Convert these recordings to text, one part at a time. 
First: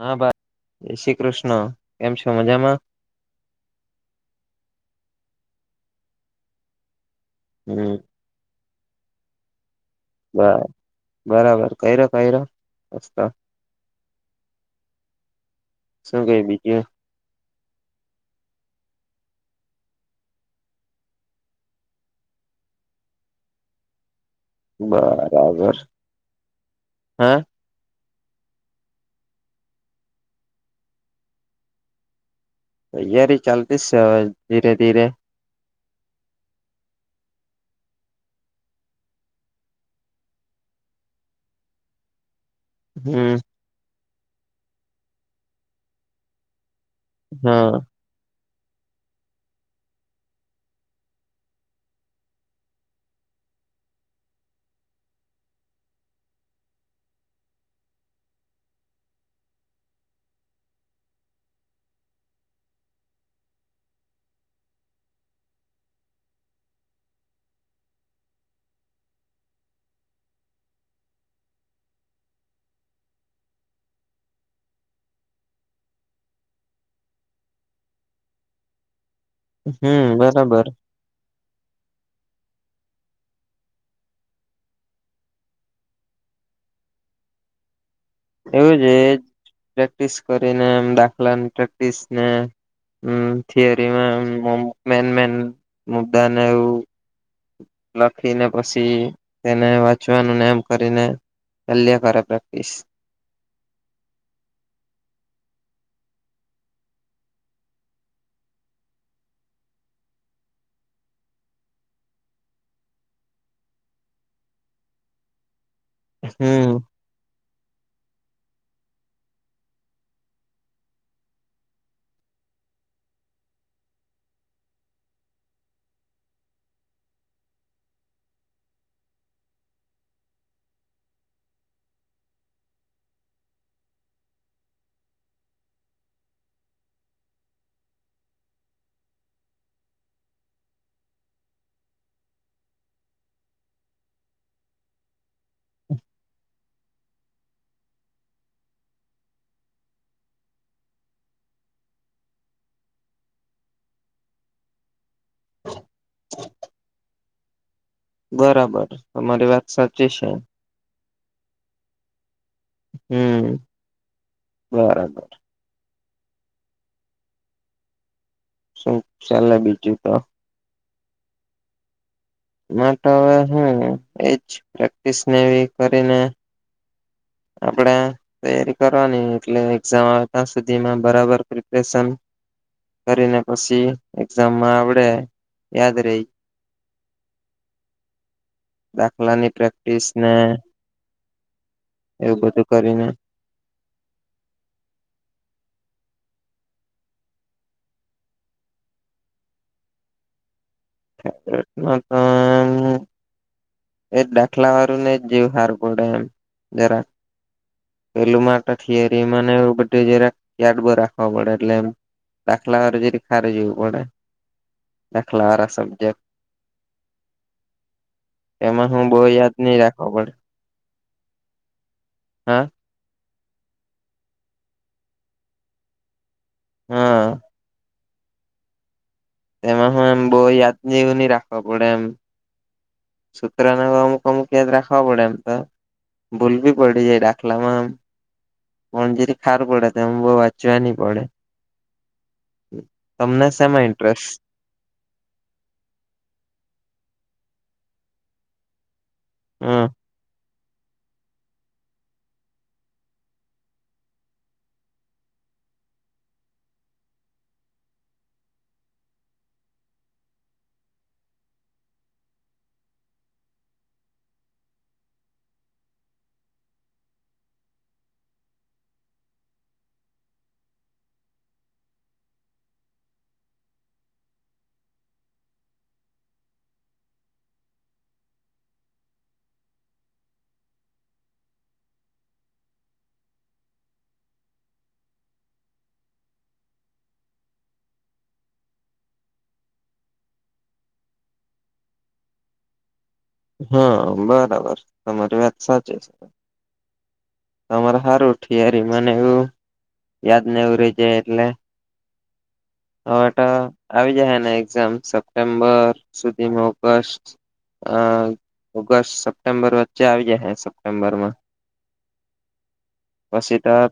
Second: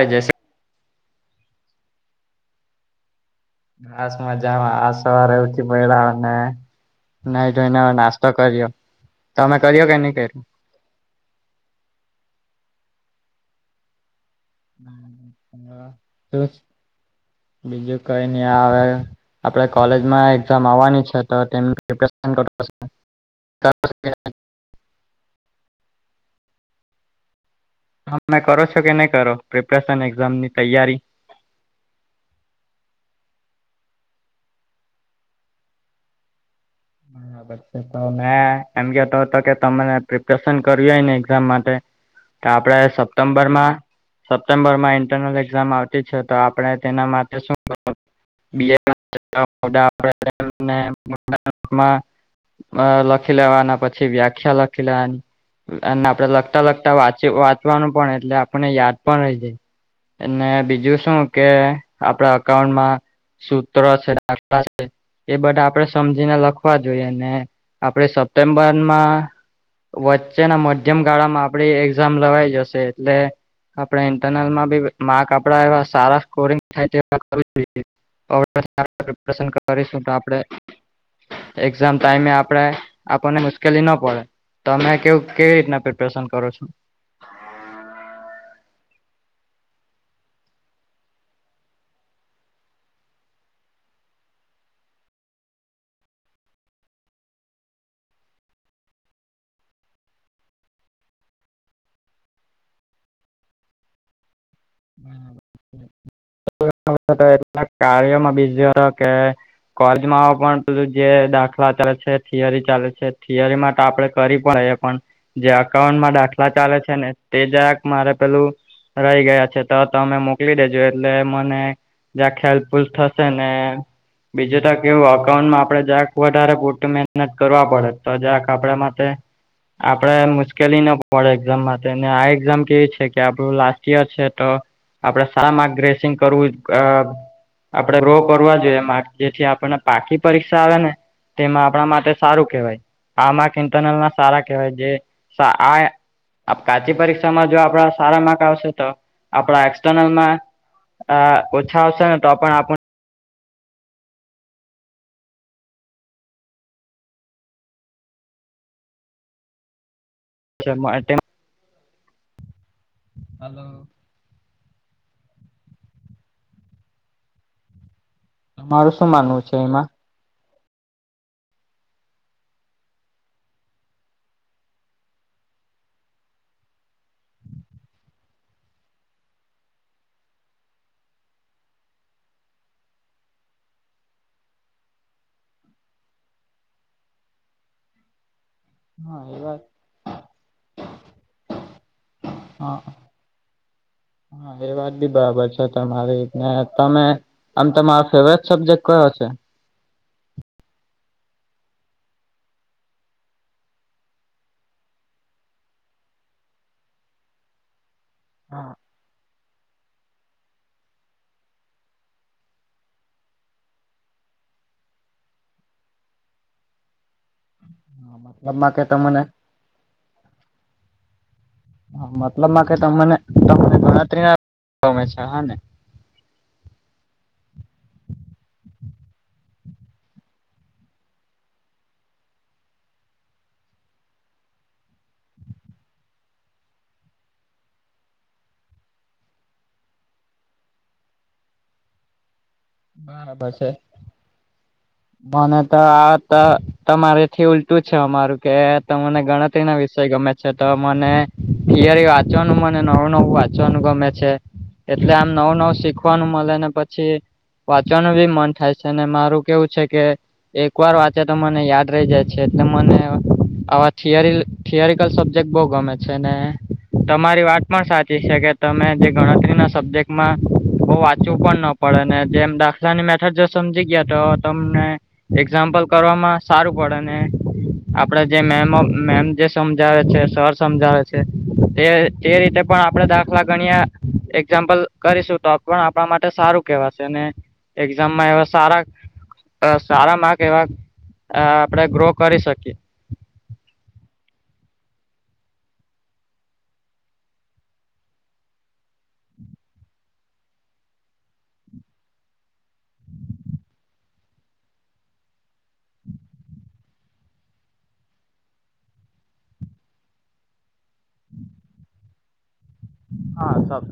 હા ભાઈ જય શ્રી કૃષ્ણ કેમ છો મજામાં ઘાસમાં જવા આ સવારેી મહિલાઓને ન જોઈને હમ નાસ્ તો કર્યો તમે કર્યો કે ની? બ બરાબર કઈ ર કઈ રસ્ શું બીજું બીજું કઈ નહી આવે આપડે કોલેજમાં એક્ઝામ આવવાની છે તો તેમનું પ્રપરેશન બરાબર હા હ તમે કરો છો કે નહીં કરો પ્રિપરેશન એક્ઝામ ની તૈયારી તૈયારી ચાલતીસ ધીરે ધીરે [unintelligible] તો મેં એમ કેતો હતો કે તને પ્રિપરેશન કર્યું હોય ને એક્ઝામ માટે તો આપડણે હમ સપ્ટેમ્બરમાં સપ્ટેમ્બર માં ઇન્ટરનલ એઝામ આવત તી છે તો આપણે તેના માટે શું હા માં [unintelligible] અ લખી લેવાના પછી વ્યાખ્યા લખી લેવાની અને આપડે લગતા લગતા વાંચ વાંચવાનું પણ એટલે આપને યાદ પણ રહી જાય અને બીજું શું કે આપણા અઉન્ટમાં સૂત્ર છે દાખલા છે એ બધા આપડે સમજ ને લખવા જોઈએ અનેને આપડે સપ્ટેમ્બરમાં વચ્ચેના મધ્યમ ગાળા માં આપડી એક્ઝામ લવાઈ જશે એટલે આપણે ઇન્ટરનલમાં બી મા કપડા એવા સારા સ્કોરિંગ થાય તે જોઈએ [unintelligible] સ પ્રોપ્રેશન કરતાં રેશું તો હમ આપણે બરાબર એક્ઝામ ટાઈમે આપડે આપણને મુશ્કેલી ના પડે તમે કે કેવી રીતના પ્રિપરેશન કરો છો એવું જ એ પ્રેક્ટિસ કરીને એમ દાખલા પ્રેક્ટિસ ને હ થિરીમાં મે મે મુ્દાને એવું લખીને પછી તેને વાંચવાનું નામ કરીને એલ્ કરે પ્રેક્ટિસ એ કાર્યમાંજ કે કોલેજમાં પણું જે દાખલા ચાલે છે થિયરી ચાલે છે થિયરી માટે આપડે કરી પણ પણ જે અકાઉન્ટમાં દાખલા હમ ચાલે છે ને તે જાયક મારે પેલું રહી ગયા છે તો તમે મોકલી દેજો એટલે મને જ્યાં ખેલ્ફૂલ થશે ને બીજું ત કે એવું અકાઉન્ટમાં આપડે જ્યાંક વધારે પું મહેનત કરવા પડે તો જક આપડ માટે આપડે મુશ્કેલી ના પડે એક્ઝામ માટે ને આ એક્ઝામ કેવી છે કે આપડું લાસ્ટ યર છે તો આપડે સારા માર્ક ગ્રેસિંગ કરવું અ આપડે રો કરવા જોઈએ જેથી આપને પાકી પરીક્ષા આવે ને તેમાં આપણા માટે સારું કહેવાય આ માંરક ઇન્ટરનલ ના સારા કહેવાય જે, [unintelligible] કાચી પરીક્ષામાં જો આપડા સારા માર્ક આવશે તો? આપણા એક્સ્ટનલના ઓછા આવશે ને તો પણ આપ [inaudible] બરાબર તમારી વાત સાચી છે હમ [unintelligible] બરાબર તમારું શું માનવું છે ચાલે એમાં? બીજું તો માટે હવે હું એજ પ્રેક્ટિસનેવી કરીને, આપણે તૈયારી કરવાની એટલે એક્ઝામ આવતા સુધીમાં બરાબર પ્રિપરેશન કરીને પછી એક્ઝામમાં આવડે યાદ રેઈ. હા એ દાખલાની વાત પ્રેક્ટિસ ને એવું બધું હા કરીને હા એ વાત બી બરાબર છે. તમારીને તમે આમ તમારો ફેવરેટ સબ્જેક્ટ કયો છે તો [inaudible] [inaudible] [inaudible] એ ડાખલા વારું ને એ જીવ હારકોડે એમ જરા પેલું હા મા થિયરી ને બધું જરાક યાદ બવ રાખવા પડે એટલે એમ, દાખલા વાળું જે ખરે જોવું પડે દાખલા વાળા સબ્જેક્ટ [inaudible] [inaudible] હમ એમાં હું બહુ યાદ નહી રાખવો પડે. હા મતલબમાં કે તમને તમને ગણતરી ના ગમે છે હ ને હા એમાં હું એમ બહુ યાદ જેવું નહી રાખવા પડે એમ. સૂત્રને અમુક અમુક યાદ રાખવા પડે એમ તો ભૂલવી પડી જાય ડાખલામાંમ. પણજરી ખાર પડે તોમ બહ વાંચવા નની પડે. તમને બરાબર છે. શેમાં ઇન્ટરેસ્ટ મને તો આ તો તમારેથી ઉલટું છે અમારું કે ત મને ગણતરી હ ના વિષય ગમે છે, તો મને થિયરી વાંચવાનું મને નવું નવું વાંચવાનું ગમે છે. એટલે આમ નવું નવું શીખવાનું મળે ને પછી વાંચવાનું બી મન થાય છે, ને મારું કેવું છે કે એક વાર વાંચે તો મને યાદ રહી જાય છે. એટલે મને આવા થિયરી થિયોરિકલ સબ્જેક્ટ બહુ ગમે છે ને તમારી વાત પણ સાચી છે કે તમે જે ગણતરી ના સબ્જેક્ટ. માં બ વાંચવું પણ ન પડે ને જેમ દાખલાની મેથડ જો સમજી ગયા તો તમને એક્ઝામ્પલ કરવામાં સારું પડે ને આપડે જે મેમ મેમ જે સમજાવે છે, સર સમજાવે છે તે જે રીતે પણ આપડણે દાખલા ગણ્યા એક્ઝામ્પલ કરીશું, તો પણ આપણા માટે સારું કેવાય સેને એક્ઝામમાં એવા સારા અ સારામાંર્ક એવા આપણેે ગ્રો કરી શકીએ. હા, બરાબર તમારી વાત સાચી છે. તમારે સારું ઠીયારી મને એવું યાદ નો રય જાય એટલે હવેટ આવી જાય હને એક્ઝામ સપ્ટેમ્બર સુધીમાં ઓગસ્ટ અ ઓગસ્ટ સપ્ટેમ્બર વચ્ચે આવી જાહે સપ્ટેમ્બર માં. હા પછી તો સાબ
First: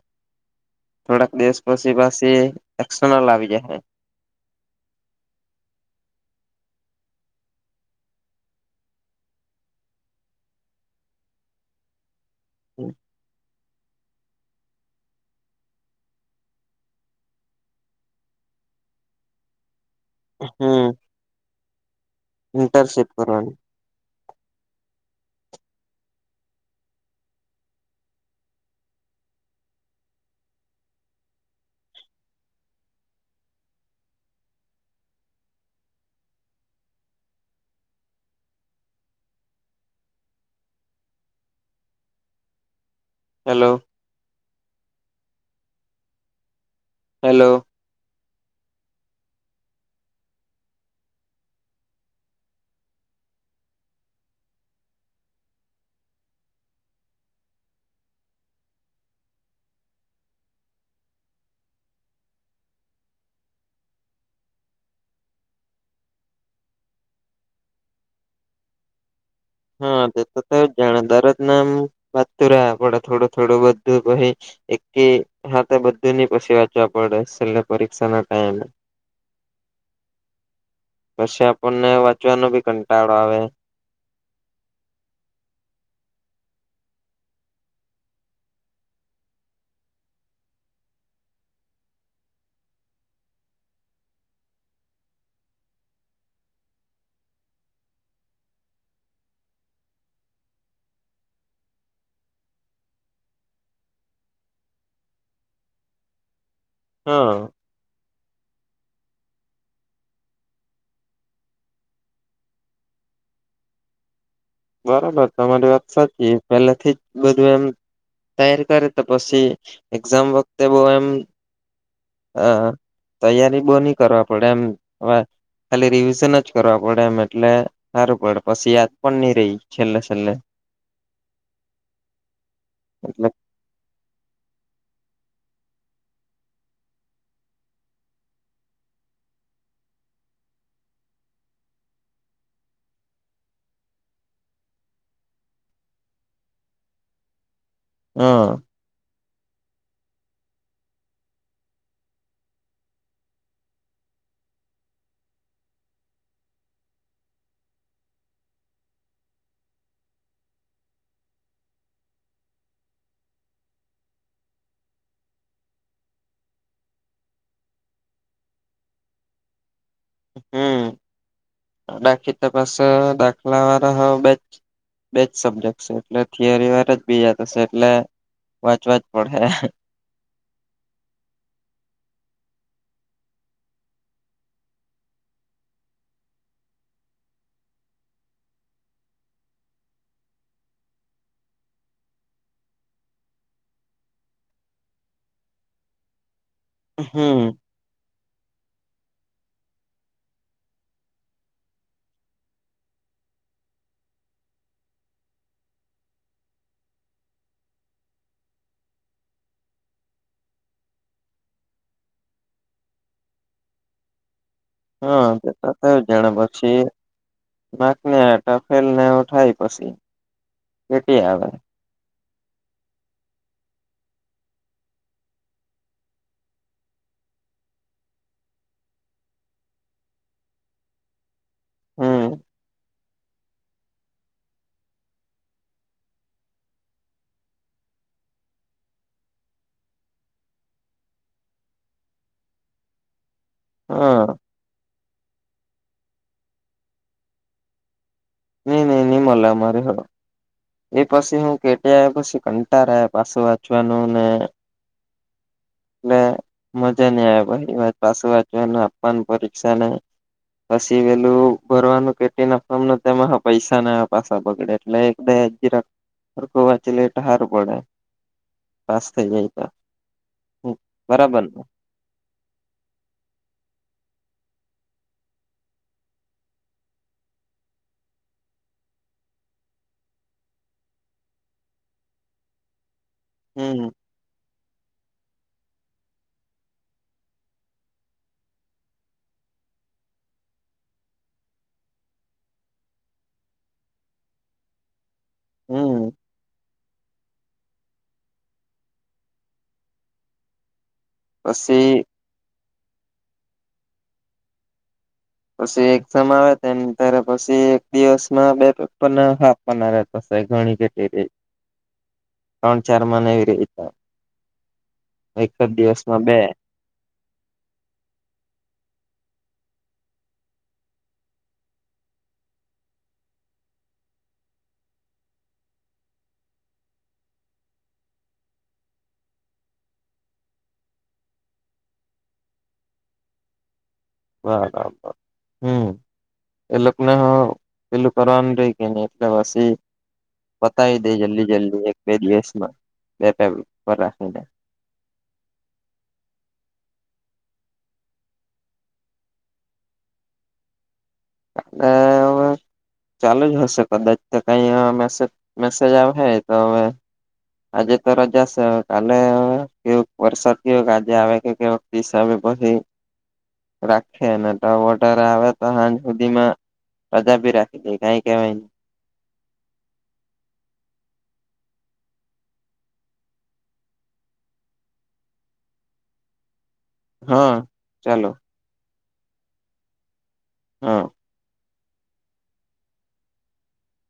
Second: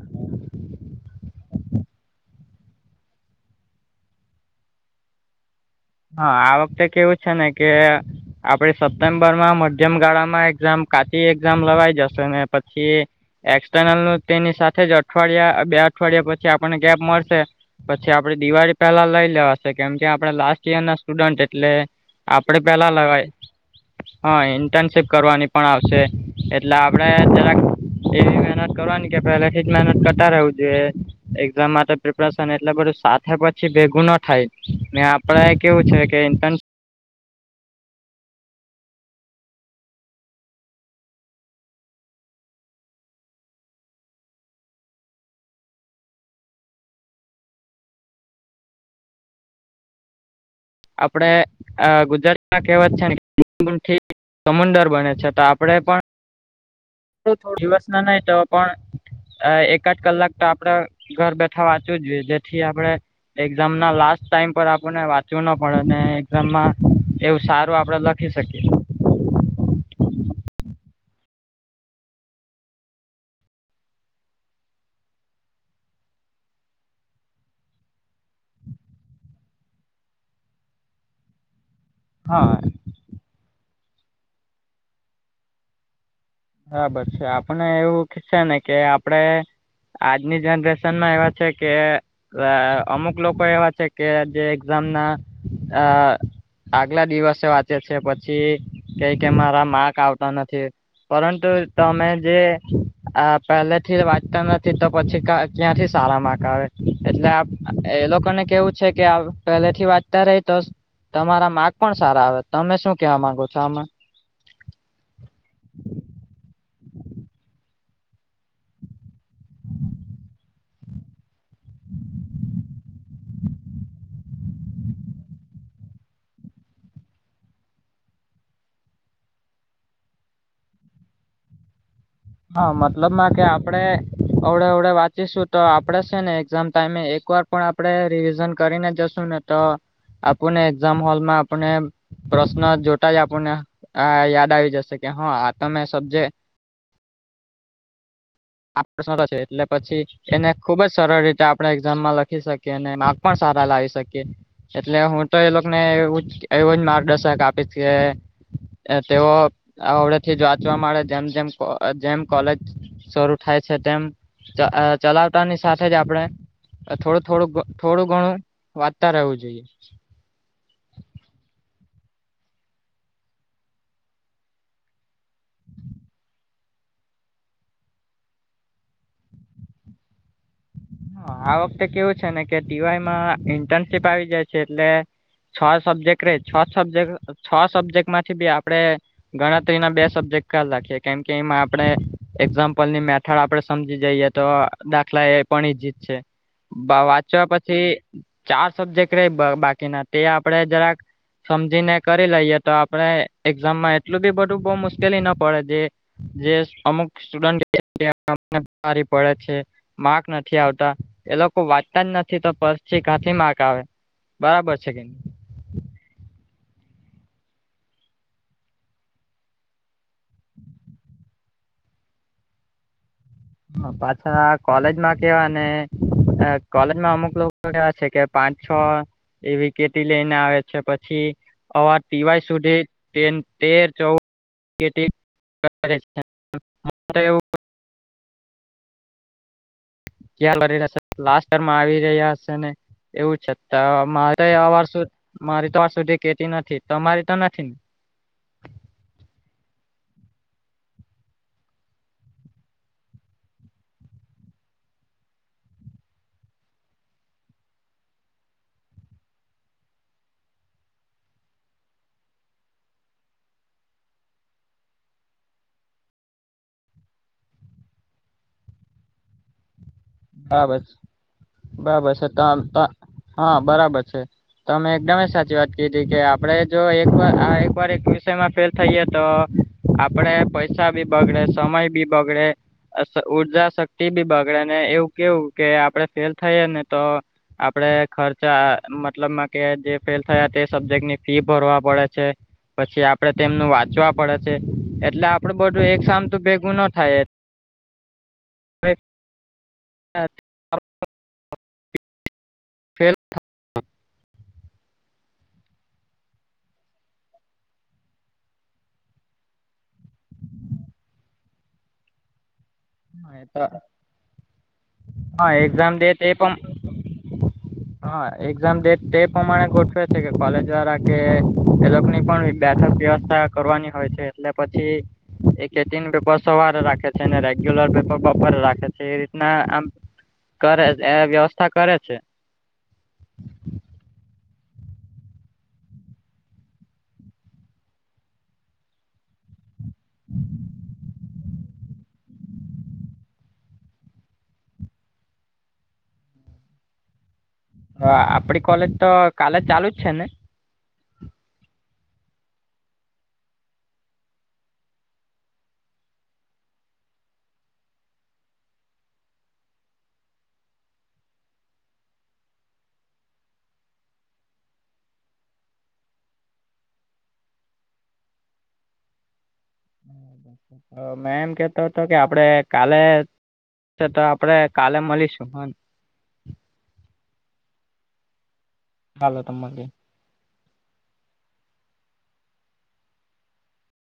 થોડાક દિવસ પછી પાછી અકસ્ટરનલ આવી જાહે. હા, આ વખતે કેવું છે ને કે આપડે સપ્ટેમ્બરમાં મધ્યમ ગાળા માં એક્ઝામ કાચી એક્ઝામ લવાઈ જશો ને, પછી એકસ નલ નું તેની સાથે જ અઠવાડિયા બે અઠવાડિયા પછી આપણને ગેપ મળશે, પછી આપડે દિવાળ પેહલા લઈ લેવાશે કેમ કે આપડે લાસ્ટ ઈયર હમ ના સ્ટુડન્ટ એટલે આપડે પેલા ઇન્ટર્નશીપ લેવાય. કરવાની હ, ઇન્ટર્નશીપ કરવાની પણ આવશે એટલે આપડે જરાક, એવી મહેનત કરવાની કે પહેલા થી જ મહેનત કરતા રહેવું જોઈએ, એક્ઝામ માટે પ્રિપરેશન એટલે બધું સાથે પછી ભેગું ન થાય મે એ કેવું છે કે ઇન્ટ હેલો હેલો આપડે ગુજરાતમાં કવાત છે, ને [inaudible] સમુંદર બને છે, તો આપણે પણો દિવસ ના નહી તો પણ એકાદ કલાક તો આપડે ઘર બેઠા વાંચવું જ જોઈએ, જેથી આપડે એક્ઝામ ના લાસ્ટ ટાઈમ પર આપને વાત ચૂ ન પડે ને એઝામમાં એવું સારું આપડે લખી શકીએ. હા, તે તો જ જાણે દર નામ વાતતું રહ પડે થોડું થોડું બધું પાઈ એક હા તો બધુંની પછી વાંચવા પડે, છેલ્ પરીક્ષા ના ટાઈમ પછી આપણને વાંચવાનો હા ભી કંટાળો આવે. બરાબર છે આપને એવું છે ને કે આપડે, આજની જનરેશન માં એવા છે કે, અમુક લોકો એવા છે, કે જે એક્ઝામ ના આગલા દિવસે વાંચે છે પછી કઈ કે મારા માક આવતા નથી, પરંતુ તમે જે આ પહેલેથી વાંચતા નથી તો પછી, ત્યાંથી સારા માક આવે એટલે હા આપ. એ લોકો ને કેવું છે કે પહેલે થી વાંચતા રહી તો, તમારા માગ પણ સારા આવે, તમે શું કેવા માંગો છો આમાં? બરોબર તમારી વાત સાચી પહેલા થી જ બધું એમ તેયારી કરે, તો પછી એક્ઝામ વખતે બહ એમ હા, તૈયારી બહ નની કરવા પડે એમ હ ખાલી રિવિઝન જ કરવા પડે એમ એટલે સારું પડે પછી યાદ પણ નહી રહી, છેલ્લે છેલ્લે હા, એટલે મતલબમાં કે આપડે અવડે અવડે વાંચીશું તો આપડે છે ને એક્ઝામ ટાઈમે એક વાર પણ આપડે રિવિઝન કરીને જશું ને તો આપને એક્ઝામ હોલમાં આપને પ્રશ્ન જોતા જ આપણને યાદ આવી જશે કે હા આ તમે સબ્જે હમ આપ [inaudible] છે એટલે પછી એને ખુબ જ સરળ રીતે આપણે એક્ઝામમાં લખી શકીએ અને માર્ક પણ સારા લાવી શકીએ એટલે હું તો એ લોકોને એવું એવું જ માર્ગદર્શક આપીશ કે અ તેઓ આવડે થી જ વાંચવા મળે જેમ જેમ જેમ કોલેજ શરૂ થાય છે તેમ ચલાવતાની સાથે જ આપડણે થોડું થોડું થોડું ઘણું વાંચતા રહેવું જોઈએ નાખી તપાસ દાખલા વાળા હ બેચ બેજ સબ્જેક્ટ છે એટલે થિયરી વાર જ બીજા થશે એટલે વાંચવા જ પડે હ આ વખતે કેવું છે ને કે ટીવાયમાં ઇન્ટર્નશીપ આવી જાય છે એટલે છ સબ્જેક્ટ રે છ સબ્જેક્ટ છ સબ્જેક્ટ માંથી બી આપડે ગણતરી ના બે સબ્જેક્ટ ખ્યાલ રાખીએ કેમ કેમાં આપડણે એક્ઝામ્પલની મે ઠર આપડે સમજી જઈએ તો દાખલા એ પણ ઈ જત છે વાંચવા હમ પછી ચાર સબ્જેક્ટ ર બાકીના તે આપડે જરાક સમજીને કરી લઈએ તો આપડણે એક્ઝામમાં એટલું બી બધું બઉ મુશ્કેલી ના પડે જે જે અમુક સ્ટુડન્ટ પડે છે માક નથી [inaudible] થી આવતા એ લોકો વાંચતા જ નથી તો પછી ક્યાથી માર્ક આવે બરાબર. છે કે નઈ? હા. જાણે પછી માર્કને ફેલને એવુ થાય પછી. કેટી આવે. હ પાછા કોલેજ માં કેવા ને કોલેજમાં અમુક લોકો એવા છે કે પાંચ છ એવી કેટી લઈને આવે છે પછી અવા હમ ટિવાય સુધી તેર ચૌદ [inaudible] ક્યા લનેશે લાસ્ટ સેમમાં આવી રહ્યા હશે ને એવું છે. [unintelligible] તો હા મારે આવા સુ મારી તો આજ સુધી કેટી નથી તોમારી તો નથીને? ની ની ની મલે અમારે હ. એ પછી હું કેટી પછી કંટારા આવે પાસે વાંચવાનું ને. એટલે મજા નઈ આવે ભાઈ પાછું વાંચવા આપવાની પરીક્ષા ને. પછી વેલું ભરવાનું કેટી નાખમ તેમાં પૈસા ના પાસા બગડે એટલે. [unintelligible] હરખૂ વાંચી લે તો સારુ પડે પાાસ થઈ જાય તો. બરાબર છે બરાબર ને બરાબર છે ત ત હા બરાબર છે. તમે એકદમે સાચી વાત કીધી કે આપડે જો એક આ એક વાર એક વિષયમાં ફેલ થઈએ તો આપડે પૈસા બી, બગડે સમય બી બગડે. ઊર્જા હમ શક્તિ બી બગડે ને એવું કેવું કે આપડે ફેલ થઈ ને તો આપડે ખર્ચા મતલબમાં કે જે ફેલ થયા તે સબ્જેક્ટ ની ફી ભરવા પડે છે. પછી આપડે તેમનું વાંચવા પડે છે એટલે આપડે બધું એક હમ સામટુ ભેગું ન થાય. [unintelligible] પસી ફેલ [unintelligible] પછી એક્ઝામ આવે ત્યારે પછી એક દિવસમાં બે પેપર ને એવા હો [unintelligible] [inaudible] ત્રણ ચાર માં હા રીતે હા એક જ એક્ઝામ દે દિવસમાં એ બે પણ હા, એક્ઝામે તે પ્રમાણે ગોઠવે છે, કે કોલેજ વાળા કે એ લોકોની પણ બેઠક વ્યવસ્થા કરવાની હોય છે એટલે પછી એક ટિન વપર સવારે રાખે છે. લ પેપરપર રાખે છે એ રીતના આમ કરે એ વ્યવસ્થા કરે છે. બરાબર હમ્મ એ લોકોક ના હ પે કર રે કે એટલાવાસી બતાવી દે જલ્દી જલ્દી એક બે દિવસમાં બે પે ઉપ રાખી દે હ આપડી કોલેજ તો કાલે જ ચાલુ જ છે ને હ હવે [unintelligible] ચાલુ જ હશે કદાચ કઈ મેસેજ મેસેજ આવે હ તો હવે આજે તો રજા છે કાલે કેવ વરસાદ કેવો આજે આવે કે કે પીસ આવે પછી. [inaudible] રાખી ને ટવોટર આવે તો સાાંજ સુધીમાં. બધા ભી રાખી દે કઈ કવાય ન હ મે એમ કેતો હતો કે આપડે કાલે તો આપડે કાલે મળીશું હ હા ચાલો. હાલ તમલી [unintelligible] હા.